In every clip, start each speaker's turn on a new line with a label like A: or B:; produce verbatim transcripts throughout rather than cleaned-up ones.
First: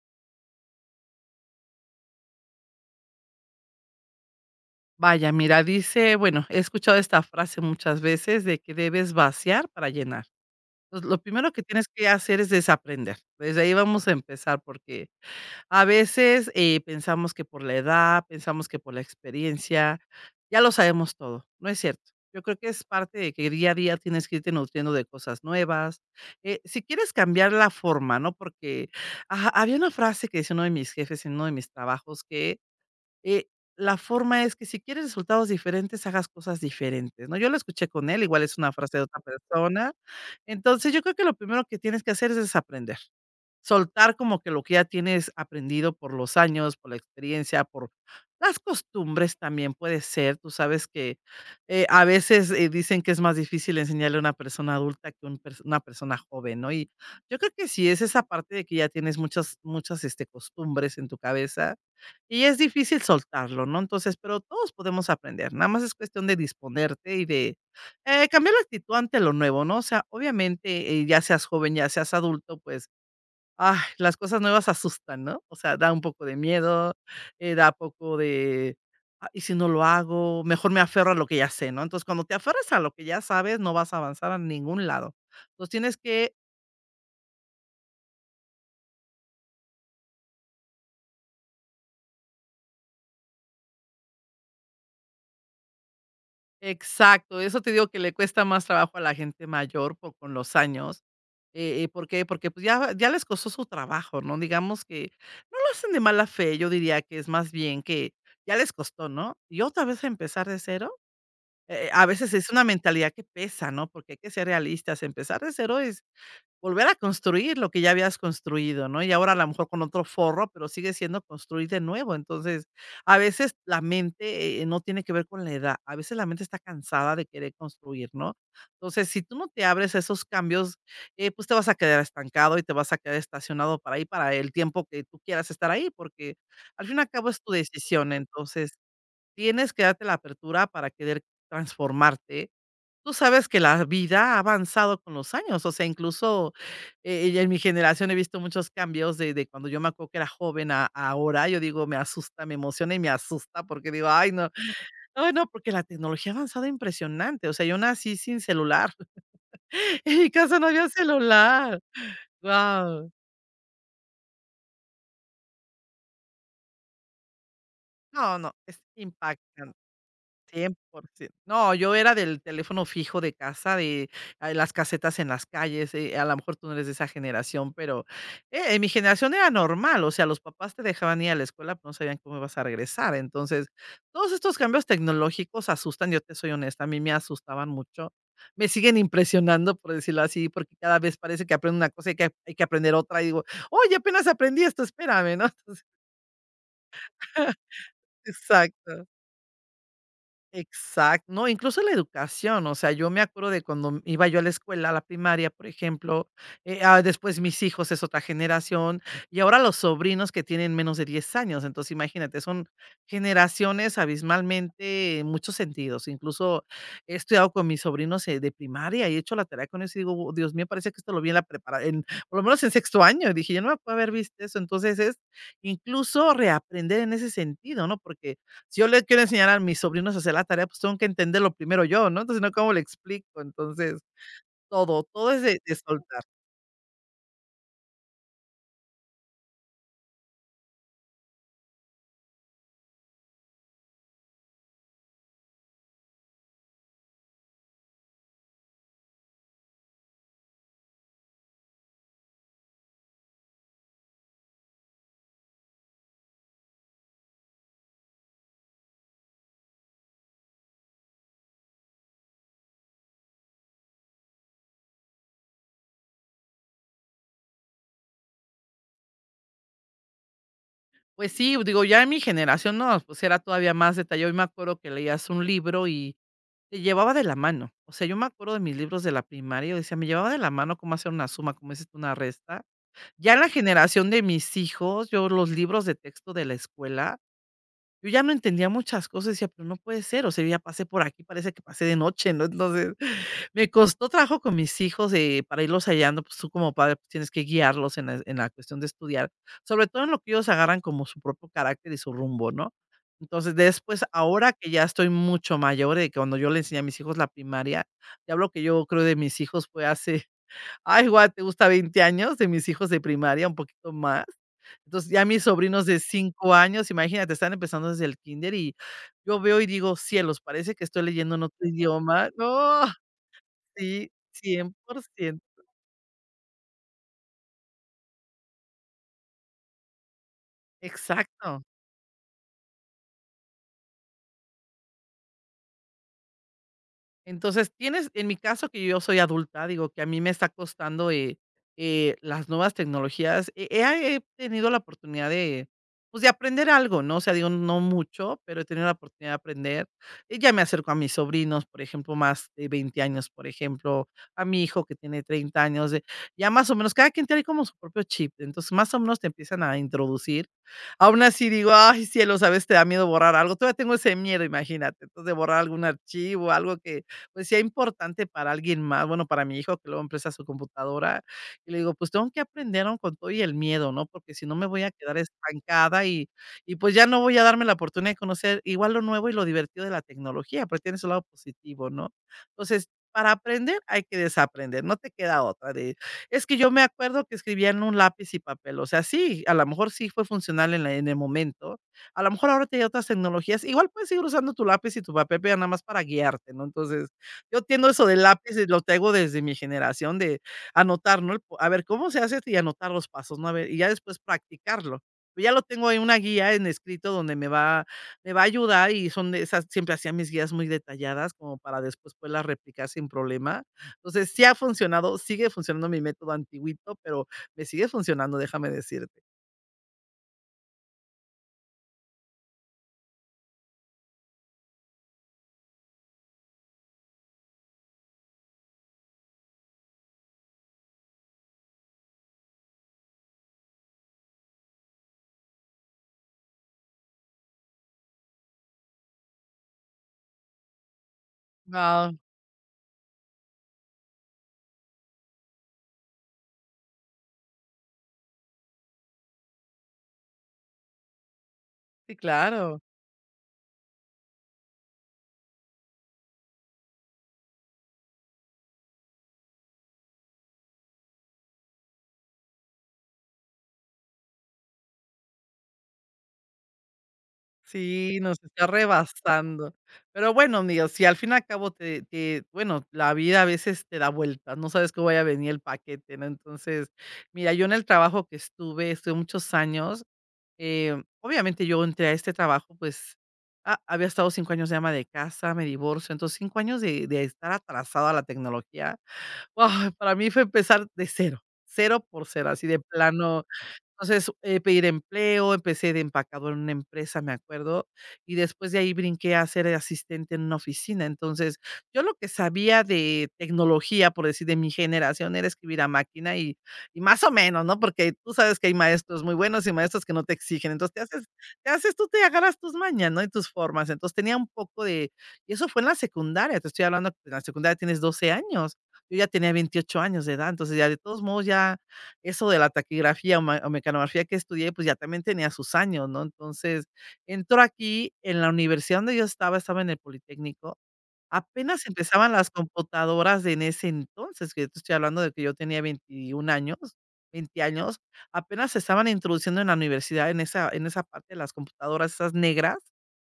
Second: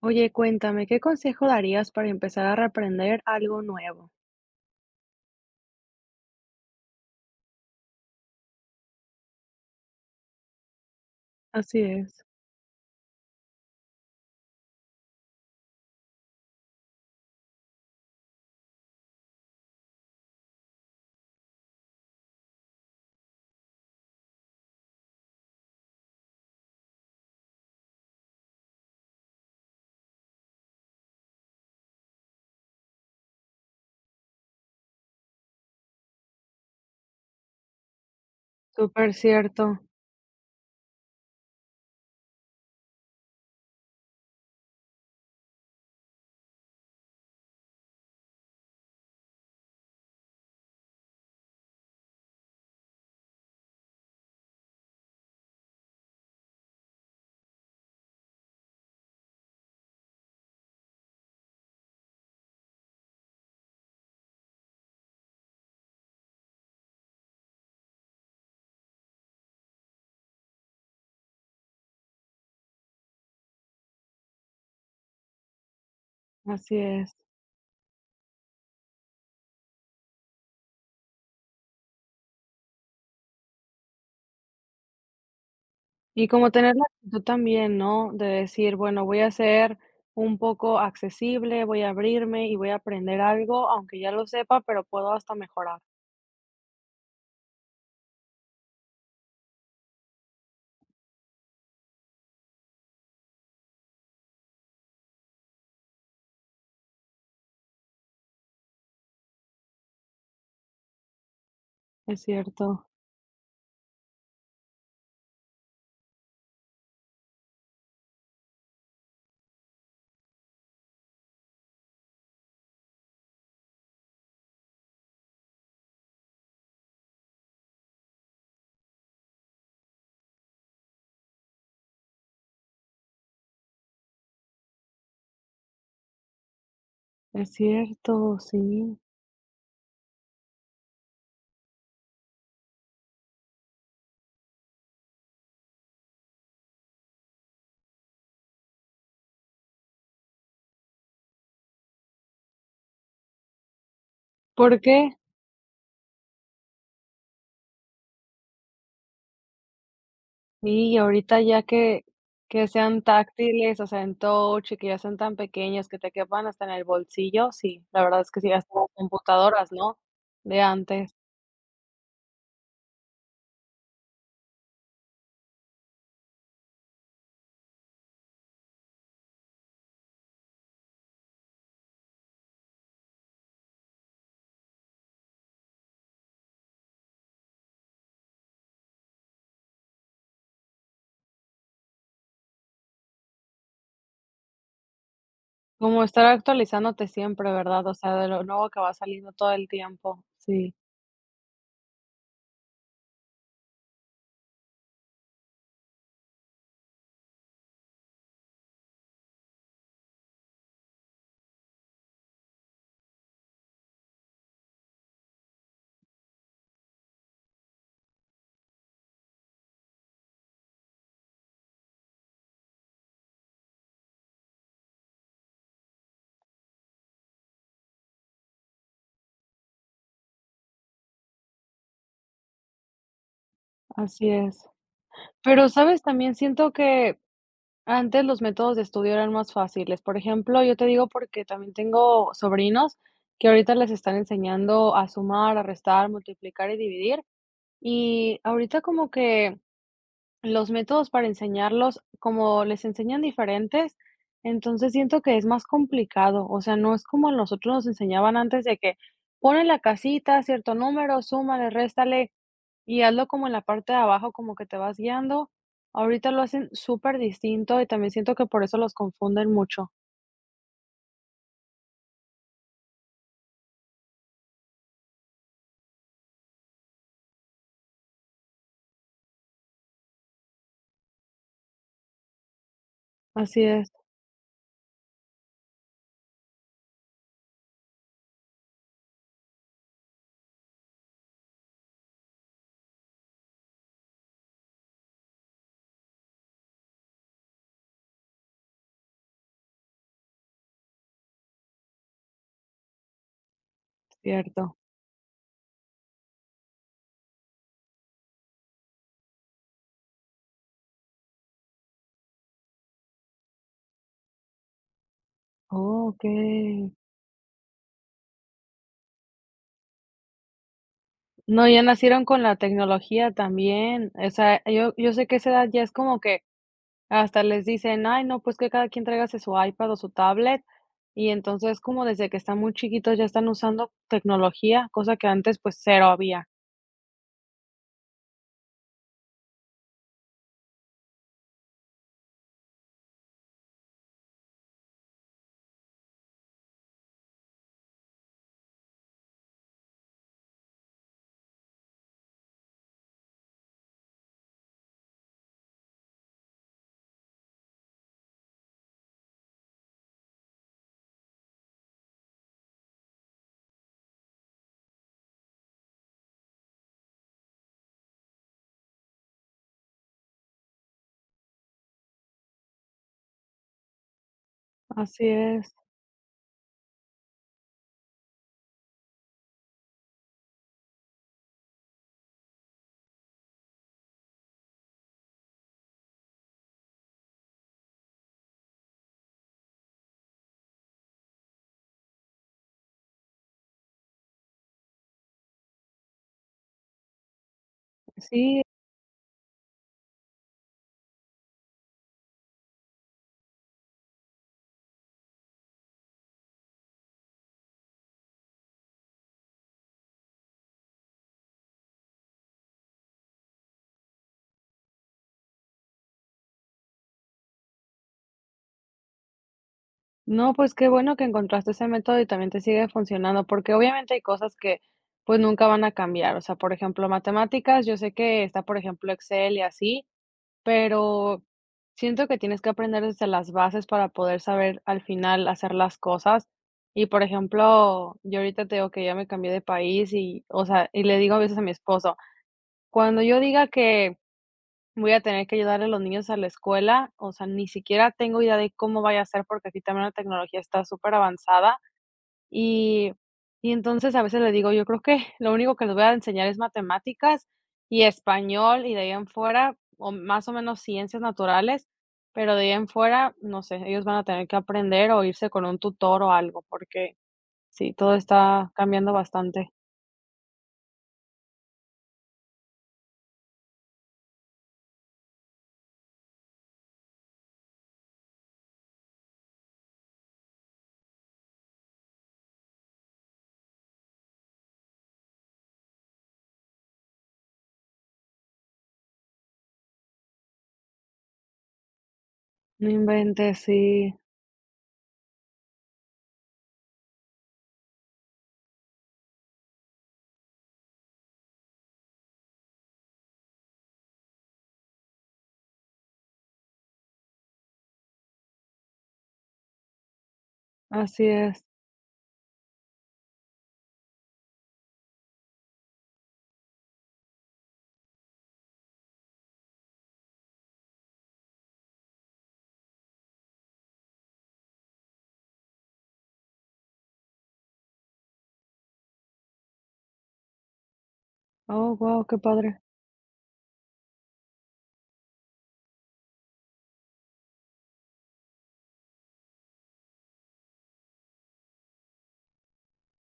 A: Oye, cuéntame, ¿qué consejo darías para empezar a reaprender algo nuevo?
B: Vaya, mira, dice, bueno, he escuchado esta frase muchas veces de que debes vaciar para llenar. Entonces, lo primero que
A: Así
B: tienes que
A: es,
B: hacer es desaprender. Desde ahí vamos a empezar porque a veces eh, pensamos que por la edad, pensamos que por la experiencia, ya lo sabemos todo. No es cierto. Yo creo que es parte de que día a día tienes que irte nutriendo de cosas nuevas. Eh, si quieres cambiar la forma, ¿no? Porque ajá, había una frase que decía uno de mis jefes en uno de mis trabajos que eh, la forma es que si quieres resultados diferentes, hagas cosas diferentes, ¿no? Yo lo escuché con él, igual es una frase de
A: súper
B: otra
A: cierto,
B: persona. Entonces, yo creo que lo primero que tienes que hacer es desaprender. Soltar como que lo que ya tienes aprendido por los años, por la experiencia, por las costumbres también puede ser. Tú sabes que eh, a veces eh, dicen que es más difícil enseñarle a una persona adulta que un pers- una persona joven, ¿no? Y yo creo que sí es esa parte de que ya tienes muchas, muchas este, costumbres en tu cabeza y es difícil soltarlo, ¿no? Entonces, pero todos podemos aprender, nada más es cuestión de disponerte y de, eh, cambiar la actitud ante lo nuevo, ¿no? O sea, obviamente, eh, ya seas joven, ya seas adulto, pues, ay, las cosas nuevas asustan, ¿no? O sea, da un poco de
A: así
B: miedo,
A: es.
B: eh, da poco de, ah, ¿Y si no lo hago? Mejor me aferro a lo que ya sé, ¿no? Entonces, cuando te aferras a lo que ya sabes, no vas a avanzar a ningún lado. Entonces, tienes
A: Y
B: que.
A: como tener la actitud también, ¿no? De decir, bueno, voy a ser un poco accesible, voy a abrirme y voy a aprender algo, aunque ya lo sepa, pero puedo hasta mejorar.
B: Exacto, eso te digo que le cuesta más trabajo a la gente mayor por con los años, eh eh, ¿Por qué? Porque, pues, ya ya les costó su trabajo, ¿no? Digamos que no lo hacen de mala fe, yo diría que es más bien que ya les costó, ¿no? Y otra vez empezar de cero, eh eh, a
A: Es
B: veces es una
A: cierto,
B: mentalidad que pesa, ¿no? Porque hay que ser realistas, empezar de cero es volver a construir lo que ya habías construido, ¿no? Y ahora a lo mejor con otro forro, pero sigue siendo construir de nuevo. Entonces, a veces la mente, eh, no tiene que ver con la edad, a veces la mente está cansada de querer construir, ¿no? Entonces, si tú no te abres a esos cambios, eh, pues te vas a quedar estancado y te vas a quedar estacionado para ahí, para el tiempo que tú quieras estar ahí, porque al fin y al cabo es
A: es
B: tu decisión.
A: cierto,
B: Entonces,
A: sí.
B: tienes que darte la apertura para querer transformarte. Tú sabes que la vida ha avanzado con los años, o sea, incluso, eh, en mi generación he visto muchos cambios de de cuando yo me acuerdo que era joven a a ahora, yo digo, me asusta, me emociona y me asusta porque digo: "Ay, no,
A: ¿Por qué?
B: ay, no", porque la tecnología ha avanzado impresionante, o sea, yo nací sin celular. En mi casa no había
A: Sí, y ahorita ya
B: celular.
A: que que sean
B: Wow.
A: táctiles, o sea, en touch y que ya sean tan pequeños que te quepan hasta en el bolsillo, sí, la verdad es
B: No,
A: que sí,
B: no,
A: hasta
B: es
A: las computadoras,
B: impactante.
A: ¿no?, de antes.
B: cien por ciento. No, yo era del teléfono fijo de casa, de, ah, las casetas en las calles, eh, a lo mejor tú no eres de esa generación, pero, eh, en mi generación era normal, o sea, los papás te dejaban ir a la escuela, pero no sabían cómo ibas a regresar. Entonces, todos estos cambios tecnológicos asustan, yo te soy honesta, a mí me asustaban mucho. Me siguen impresionando, por decirlo así, porque cada vez parece que aprendo una cosa y hay que hay que aprender otra, y digo: "Oye, apenas aprendí esto, espérame", ¿no? Entonces
A: Como estar actualizándote siempre, ¿verdad? O sea, de lo nuevo que va
B: exacto.
A: saliendo todo el tiempo. Sí,
B: Exacto. No, incluso la educación, o sea, yo me acuerdo de cuando iba yo a la escuela, a la primaria, por ejemplo, eh, ah, después mis hijos es otra generación, y ahora los sobrinos que tienen menos de diez años, entonces imagínate, son generaciones abismalmente en muchos sentidos, incluso he estudiado con mis sobrinos eh, de primaria y he hecho la tarea con ellos y digo: "Oh, Dios mío, parece que esto lo vi en la preparación, por lo menos en sexto año", y dije, yo no me puedo haber visto eso, entonces es incluso reaprender en ese sentido, ¿no? Porque si yo le quiero enseñar a mis sobrinos a hacer la tarea, pues tengo que entenderlo primero yo, ¿no? Entonces, si no, ¿cómo le explico? Entonces,
A: así es.
B: todo, todo es de
A: Pero,
B: de
A: ¿sabes?
B: soltar.
A: También siento que antes los métodos de estudio eran más fáciles. Por ejemplo, yo te digo porque también tengo sobrinos que ahorita les están enseñando a sumar, a restar, multiplicar y dividir. Y ahorita como que los métodos para enseñarlos, como les enseñan diferentes, entonces siento que es más complicado, o sea, no es como a nosotros nos enseñaban antes de que pone la casita, cierto número, súmale, réstale y hazlo como en la parte de abajo, como que te vas guiando. Ahorita lo hacen súper distinto y también siento que por eso los confunden mucho.
B: Pues sí, digo, ya en mi generación no, pues era todavía más detallado. Yo me acuerdo que leías un libro y te llevaba de la mano. O sea, yo me acuerdo de mis libros de la primaria, yo decía, me llevaba de la mano cómo hacer una suma, cómo hacer una resta. Ya en la
A: Así es,
B: generación de mis hijos, yo los libros de texto de la escuela. Yo ya no entendía muchas cosas, decía, pero no puede ser, o sea, yo ya pasé por aquí, parece que pasé de noche, ¿no? Entonces, me costó trabajo con mis hijos eh, para irlos hallando, pues tú como padre pues, tienes que guiarlos en la, en la cuestión de estudiar, sobre todo en lo que ellos agarran como su propio carácter y su rumbo, ¿no? Entonces, después, ahora que
A: cierto.
B: ya estoy mucho mayor, de que cuando yo le enseñé a mis hijos la primaria, te hablo que yo creo de mis hijos fue hace, ay, guau, te gusta veinte años de mis hijos de primaria, un poquito más. Entonces, ya mis sobrinos de
A: Oh,
B: cinco
A: okay.
B: años, imagínate, están empezando desde el kinder y yo veo y digo: "Cielos, parece que estoy leyendo en otro
A: No, ya nacieron
B: idioma".
A: con la
B: No,
A: tecnología
B: sí,
A: también. O sea,
B: cien
A: yo,
B: por
A: yo sé que
B: ciento,
A: esa edad ya es como que hasta les dicen: "Ay, no, pues que cada quien tráigase su iPad o su tablet", y
B: Exacto.
A: entonces, como desde que están muy chiquitos ya están usando tecnología, cosa que antes, pues, cero había.
B: Entonces, tienes en mi caso, que yo soy adulta, digo, que a mí me está costando, eh, eh, las nuevas tecnologías. He he he tenido la oportunidad de, pues, de aprender algo, ¿no? O sea, digo, no mucho, pero he tenido la oportunidad de aprender. Eh, ya me acerco a mis sobrinos, por ejemplo, más de veinte años, por ejemplo, a mi hijo que tiene treinta años, eh, ya más o menos, cada quien tiene como su propio chip. Entonces, más o menos te empiezan a introducir. Aún así digo: "Ay, cielos", a veces te da miedo borrar algo. Todavía tengo ese miedo, imagínate. Entonces, de borrar algún archivo, algo que pues, sea importante para alguien más, bueno, para mi hijo, que luego empieza su computadora, y le digo: "Pues, tengo que aprender aun con todo y el miedo, ¿no? Porque si no me voy a quedar
A: Así es.
B: estancada y y, pues, ya no voy a darme la oportunidad de conocer igual lo nuevo y lo divertido de la tecnología", porque tiene su lado positivo, ¿no? Entonces, para aprender hay que desaprender, no te queda otra de: "Es que yo me acuerdo que escribía en un lápiz y papel", o sea, sí, a lo mejor sí fue funcional en la en el momento, a lo mejor ahora te hay otras tecnologías, igual puedes seguir usando tu lápiz y tu papel, pero ya nada más para guiarte, ¿no? Entonces yo entiendo eso del lápiz,
A: Sí.
B: y lo tengo desde mi generación de anotar, ¿no? El po A ver, ¿cómo se hace esto? Y anotar los pasos, ¿no? A ver, y ya después practicarlo. Pero ya lo tengo ahí, una guía en escrito donde me va me va a ayudar, y son de esas, siempre hacía mis guías muy detalladas como para después poderlas replicar sin problema. Entonces, sí ha funcionado, sigue funcionando mi método antiguito, pero me sigue funcionando, déjame decirte.
A: No, pues qué bueno que encontraste ese método y también te sigue funcionando, porque obviamente hay cosas que, pues, nunca van a cambiar. O sea, por ejemplo, matemáticas, yo sé que está, por ejemplo, Excel y así, pero siento que tienes que aprender desde las bases para poder saber al final hacer las cosas. Y por ejemplo, yo ahorita te digo que ya me cambié de país y, o sea, y le digo a veces a mi
B: Guau,
A: esposo, cuando yo diga que voy a tener que ayudar a los niños a la escuela, o sea, ni siquiera tengo idea de cómo vaya a ser porque aquí también la tecnología está súper avanzada.
B: sí, claro.
A: Y y entonces a veces le digo: "Yo creo que lo único que les voy a enseñar es matemáticas y español, y de ahí en fuera, o más o menos ciencias naturales, pero de ahí en fuera, no sé, ellos van a tener que aprender o irse con un tutor o algo", porque sí, todo
B: Sí, nos está
A: está cambiando bastante.
B: rebasando. Pero bueno, amigo, si al fin y al cabo te te bueno, la vida a veces te da vueltas, no sabes cómo vaya a venir el paquete, ¿no? Entonces, mira, yo en el trabajo que estuve, estuve muchos años, eh, obviamente yo entré a este trabajo, pues, ha había estado cinco años de ama de casa, me divorcio, entonces cinco años de de estar atrasado a la tecnología. ¡Guau! Para mí fue empezar de cero, cero por cero, así de
A: No
B: plano.
A: inventes, sí,
B: Entonces, eh, pedir empleo, empecé de empacador en una empresa, me acuerdo, y después de ahí brinqué a ser asistente en una oficina. Entonces, yo lo que sabía de tecnología, por decir, de mi generación, era escribir a máquina y, y más o menos, ¿no? Porque tú sabes que hay maestros muy buenos y maestros que no te exigen. Entonces, te haces,
A: así es.
B: te haces tú te agarras tus mañas, ¿no? Y tus formas. Entonces, tenía un poco de. Y eso fue en la secundaria, te estoy hablando, que en la secundaria tienes doce años. Yo ya tenía veintiocho años de edad, entonces ya de todos modos ya eso de la taquigrafía o ma o mecanografía que estudié, pues, ya también tenía sus años, ¿no? Entonces, entró aquí en la universidad donde yo estaba, estaba en el Politécnico, apenas
A: Oh, guau,
B: empezaban
A: qué
B: las
A: padre.
B: computadoras en ese entonces, que yo te estoy hablando de que yo tenía veintiún años, veinte años, apenas se estaban introduciendo en la universidad en esa en esa parte de las computadoras esas negras,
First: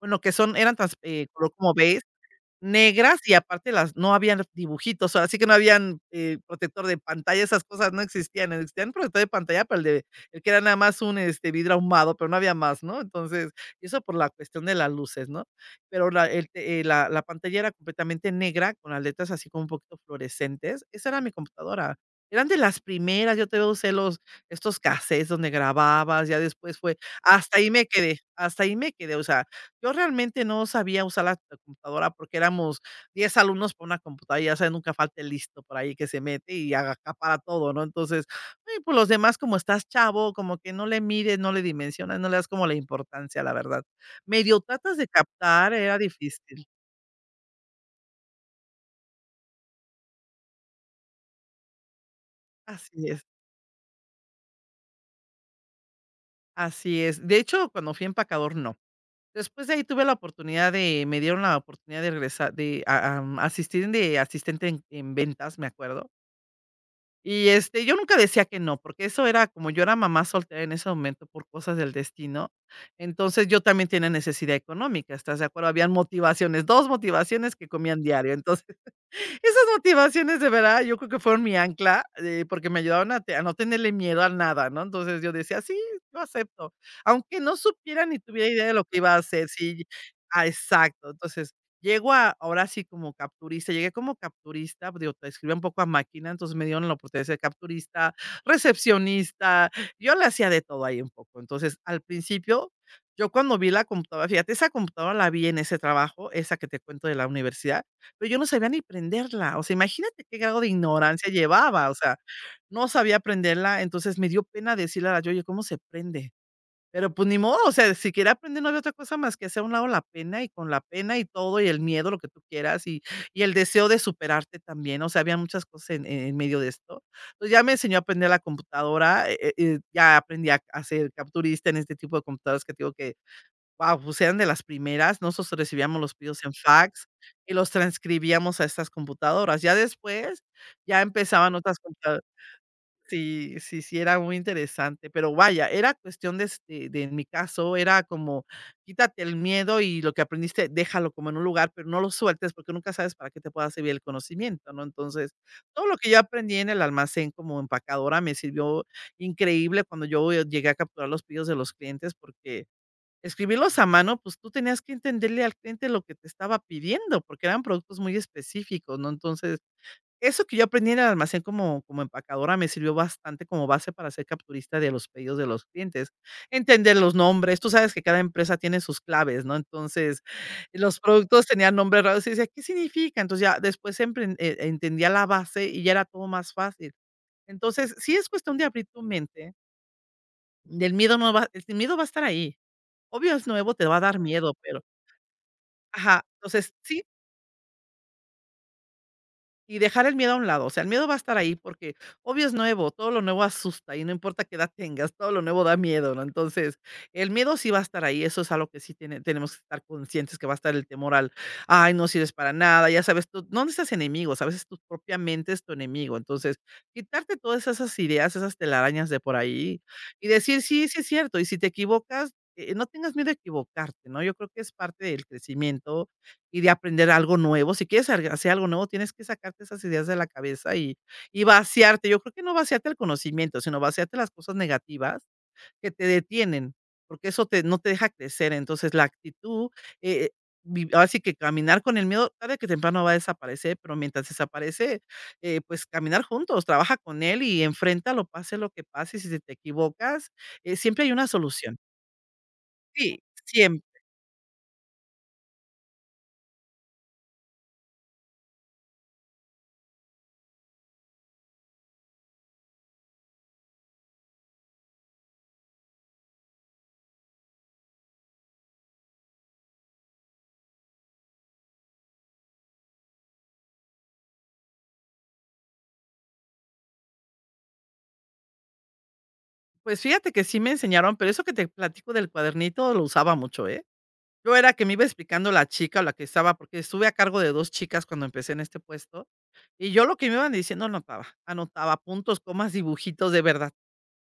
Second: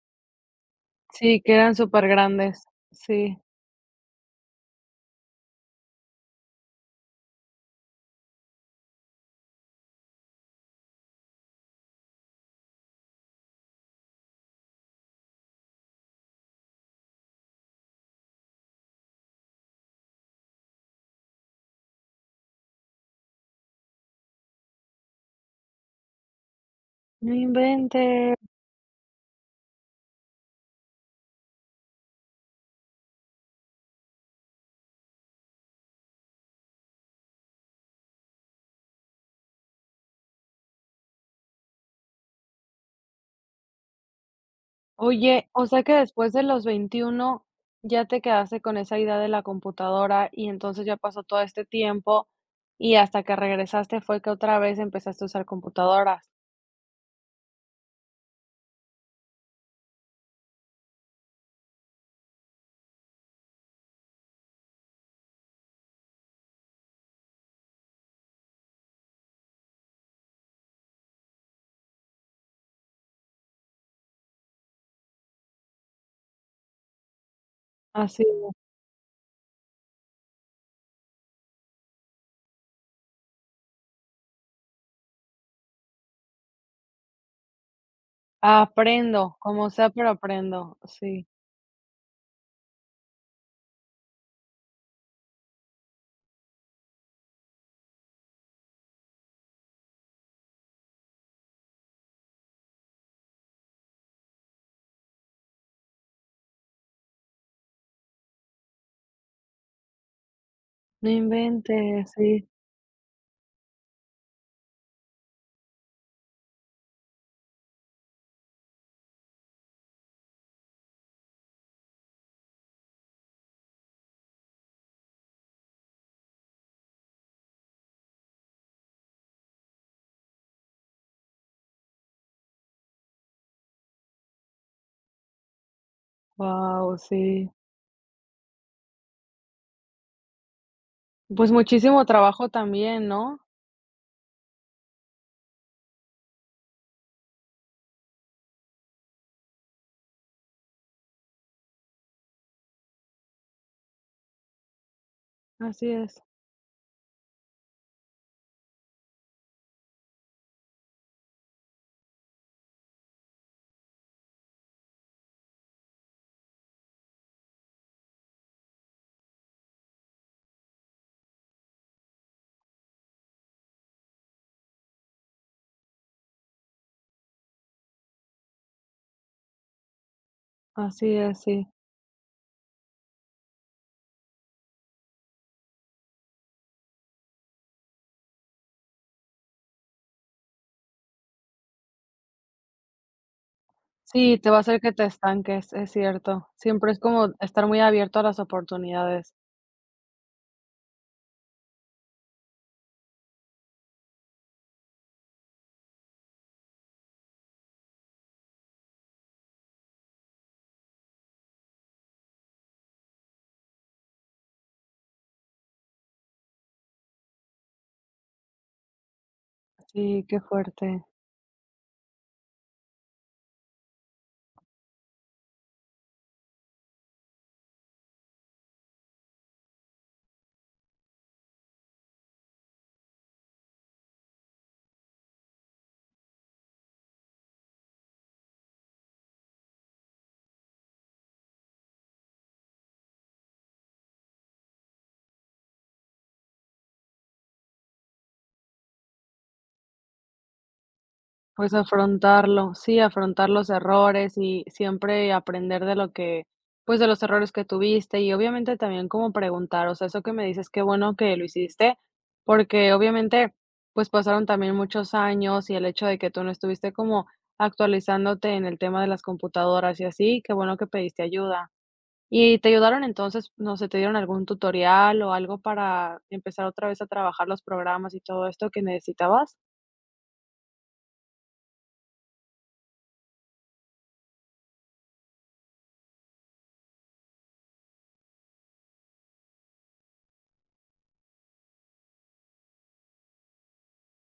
B: bueno, que son eran trans eh,
A: Sí,
B: color
A: que
B: como
A: eran
B: beige.
A: súper grandes.
B: Negras y
A: Sí.
B: aparte las no habían dibujitos, así que no habían, eh, protector de pantalla, esas cosas no existían, no existían protector de pantalla, pero el de el que era nada más un, este, vidrio ahumado, pero no había más, ¿no? Entonces, y eso por la cuestión de las luces, ¿no? Pero la el te eh, la la pantalla era completamente negra, con las letras así como un poquito fluorescentes. Esa era mi computadora. Eran de las primeras, yo te todavía usé los estos cassettes donde grababas, ya después fue
A: No
B: hasta ahí me quedé,
A: inventes.
B: hasta ahí me quedé, o sea, yo realmente no sabía usar la computadora porque éramos diez alumnos por una computadora, ya sabes, nunca falta el listo por ahí que se mete y para todo, ¿no? Entonces, eh, pues los demás, como estás chavo, como que no le mires, no le dimensionas, no le das como la importancia, la verdad. Medio tratas de
A: Oye, o
B: captar,
A: sea que
B: era
A: después de los
B: difícil.
A: veintiuno ya te quedaste con esa idea de la computadora y entonces ya pasó todo este tiempo y
B: Así
A: hasta
B: es,
A: que regresaste fue que otra vez empezaste a usar computadoras.
B: así es. De hecho, cuando fui empacador, no. Después de ahí tuve la oportunidad de, me dieron la oportunidad de regresar, de a- am, asistir de asistente en en ventas, me acuerdo. Y, este, yo nunca decía que no, porque eso era como yo era mamá soltera en ese momento por cosas del destino, entonces yo también tenía necesidad económica, ¿estás de acuerdo? Habían motivaciones, dos motivaciones que comían
A: Así,
B: diario, entonces esas motivaciones de verdad, yo creo que fueron mi ancla, eh, porque me ayudaron a te a no tenerle miedo a nada, ¿no? Entonces, yo decía: "Sí, lo acepto", aunque no supiera ni tuviera idea de lo que iba a
A: aprendo,
B: hacer,
A: como
B: sí.
A: sea, pero
B: Ah,
A: aprendo,
B: exacto.
A: sí.
B: Entonces, llego a ahora sí como capturista, llegué como capturista, digo, te escribía un poco a máquina, entonces me dieron la oportunidad de ser capturista, recepcionista, yo le hacía de todo ahí un poco. Entonces, al principio, yo cuando vi la computadora, fíjate, esa computadora la vi en ese trabajo, esa que te cuento de la universidad. Pero yo no sabía ni prenderla, o sea, imagínate qué grado de
A: No
B: ignorancia llevaba, o
A: inventes,
B: sea,
A: sí.
B: no sabía prenderla, entonces me dio pena decirle a la Yoyo: "¿Cómo se prende?". Pero, pues, ni modo, o sea, si quería aprender no había otra cosa más que hacer a un lado la pena, y con la pena y todo, y el miedo, lo que tú quieras, y y el deseo de superarte también, o sea, había muchas cosas en en en medio de esto. Entonces, ya me enseñó a aprender la computadora, eh eh eh, ya aprendí a a ser capturista en este tipo de computadoras que te digo que wow, pues eran de las primeras. Nosotros recibíamos los pedidos en
A: Wow,
B: fax
A: sí.
B: y los transcribíamos a estas computadoras. Ya después, ya
A: Pues
B: empezaban otras
A: muchísimo
B: computa.
A: trabajo también, ¿no?
B: Sí, sí, sí, era muy interesante, pero vaya, era cuestión de este, de en mi caso, era como quítate el miedo y lo que aprendiste, déjalo como en un lugar, pero no lo sueltes porque nunca sabes para qué te pueda servir el conocimiento, ¿no? Entonces, todo
A: Así
B: lo que yo
A: es,
B: aprendí en el almacén como empacadora me sirvió increíble cuando yo llegué a capturar los pedidos de los clientes porque escribirlos a mano, pues, tú tenías que entenderle al cliente lo que te estaba pidiendo, porque eran productos muy específicos, ¿no? Entonces, eso que yo aprendí en el almacén como como empacadora me sirvió bastante como base para ser capturista de los pedidos de los clientes. Entender los nombres, tú sabes que cada empresa tiene sus claves, ¿no? Entonces, los
A: así es,
B: productos
A: sí.
B: tenían nombres raros y decía: "¿Qué significa?". Entonces, ya después empren eh, entendía la base y ya era todo más fácil. Entonces, sí es cuestión de abrir tu mente, del miedo no va el miedo va a estar ahí. Obvio, es nuevo, te va a dar
A: Sí, te
B: miedo,
A: va a hacer
B: pero
A: que te estanques, es
B: ajá,
A: cierto.
B: entonces
A: Siempre es
B: sí,
A: como estar muy abierto a las oportunidades.
B: y dejar el miedo a un lado, o sea, el miedo va a estar ahí porque obvio es nuevo, todo lo nuevo asusta y no importa qué edad tengas, todo lo nuevo da miedo, ¿no? Entonces, el miedo sí va a estar ahí, eso es algo que sí tiene- tenemos que estar conscientes que va a estar el temor al, ay, no sirves para nada, ya sabes, tú, no necesitas enemigos, a veces tu propia mente es tu enemigo, entonces, quitarte todas esas ideas, esas telarañas de por ahí
A: Sí,
B: y
A: qué
B: decir, sí, sí
A: fuerte.
B: es cierto, y si te equivocas, eh, no tengas miedo a equivocarte, ¿no? Yo creo que es parte del crecimiento y de aprender algo nuevo. Si quieres al hacer algo nuevo, tienes que sacarte esas ideas de la cabeza y y vaciarte. Yo creo que no vaciarte el conocimiento, sino vaciarte las cosas negativas que te detienen, porque eso te no te deja crecer. Entonces, la actitud, eh, vi ahora sí que caminar con el miedo tarde que temprano va a desaparecer, pero mientras desaparece, eh, pues, caminar juntos, trabaja con él y enfréntalo, pase lo que pase, si se te equivocas, eh, siempre hay una
A: Pues
B: solución.
A: afrontarlo, sí,
B: Sí,
A: afrontar los
B: siempre.
A: errores y siempre aprender de lo que, pues de los errores que tuviste y obviamente también como preguntar, o sea, eso que me dices, qué bueno que lo hiciste, porque obviamente pues pasaron también muchos años y el hecho de que tú no estuviste como actualizándote en el tema de las computadoras y así, qué bueno que pediste ayuda. ¿Y te ayudaron entonces, no sé, te dieron algún tutorial o algo para empezar otra vez a trabajar los programas y todo esto que necesitabas?
B: Pues fíjate que sí me enseñaron, pero eso que te platico del cuadernito lo usaba mucho, ¿eh? Yo era que me iba explicando la chica o la que estaba, porque estuve a cargo de dos chicas cuando empecé en este puesto, y yo lo que me iban diciendo anotaba, anotaba puntos, comas, dibujitos, de verdad.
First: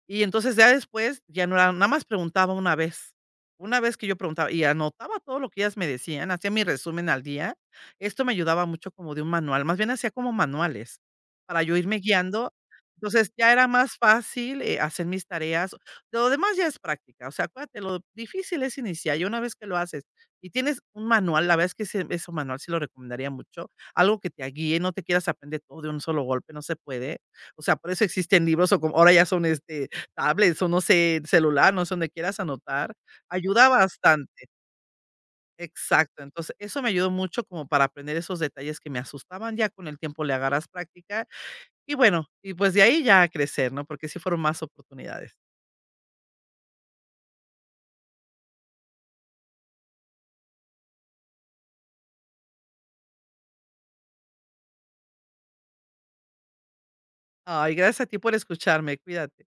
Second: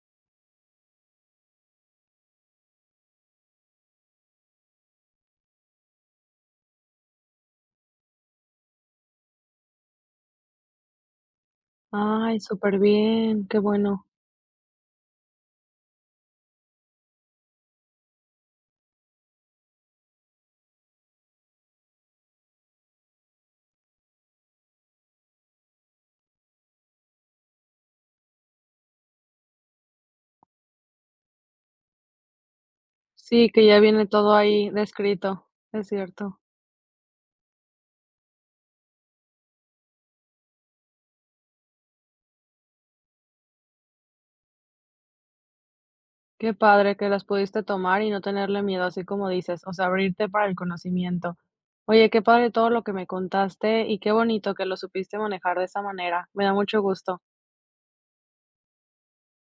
B: Y entonces ya después, ya no era nada más preguntaba una vez. Una vez que yo preguntaba y anotaba todo lo que ellas me decían, hacía mi resumen al día. Esto me ayudaba mucho como de un manual, más bien hacía como manuales para yo irme
A: Ay,
B: guiando.
A: súper
B: Entonces,
A: bien,
B: ya
A: qué
B: era más
A: bueno.
B: fácil, eh, hacer mis tareas. Lo demás ya es práctica, o sea, acuérdate, lo difícil es iniciar, y una vez que lo haces y tienes un manual, la verdad es que ese ese manual sí lo recomendaría mucho, algo que te guíe, no te quieras aprender todo de un solo golpe, no se puede. O sea, por eso existen libros o como ahora ya son, este, tablets o no sé, celular, no sé, donde quieras anotar,
A: Sí, que
B: ayuda
A: ya viene todo
B: bastante.
A: ahí descrito, es
B: Exacto,
A: cierto.
B: entonces eso me ayudó mucho como para aprender esos detalles que me asustaban, ya con el tiempo le agarras práctica y bueno, y pues de ahí ya a crecer, ¿no? Porque sí fueron más oportunidades.
A: Qué padre que las pudiste tomar y no tenerle miedo, así como dices, o sea, abrirte para el conocimiento. Oye, qué padre todo lo que me contaste y qué bonito que lo supiste manejar de esa manera. Me da mucho gusto.
B: Ay, gracias a ti por escucharme, cuídate.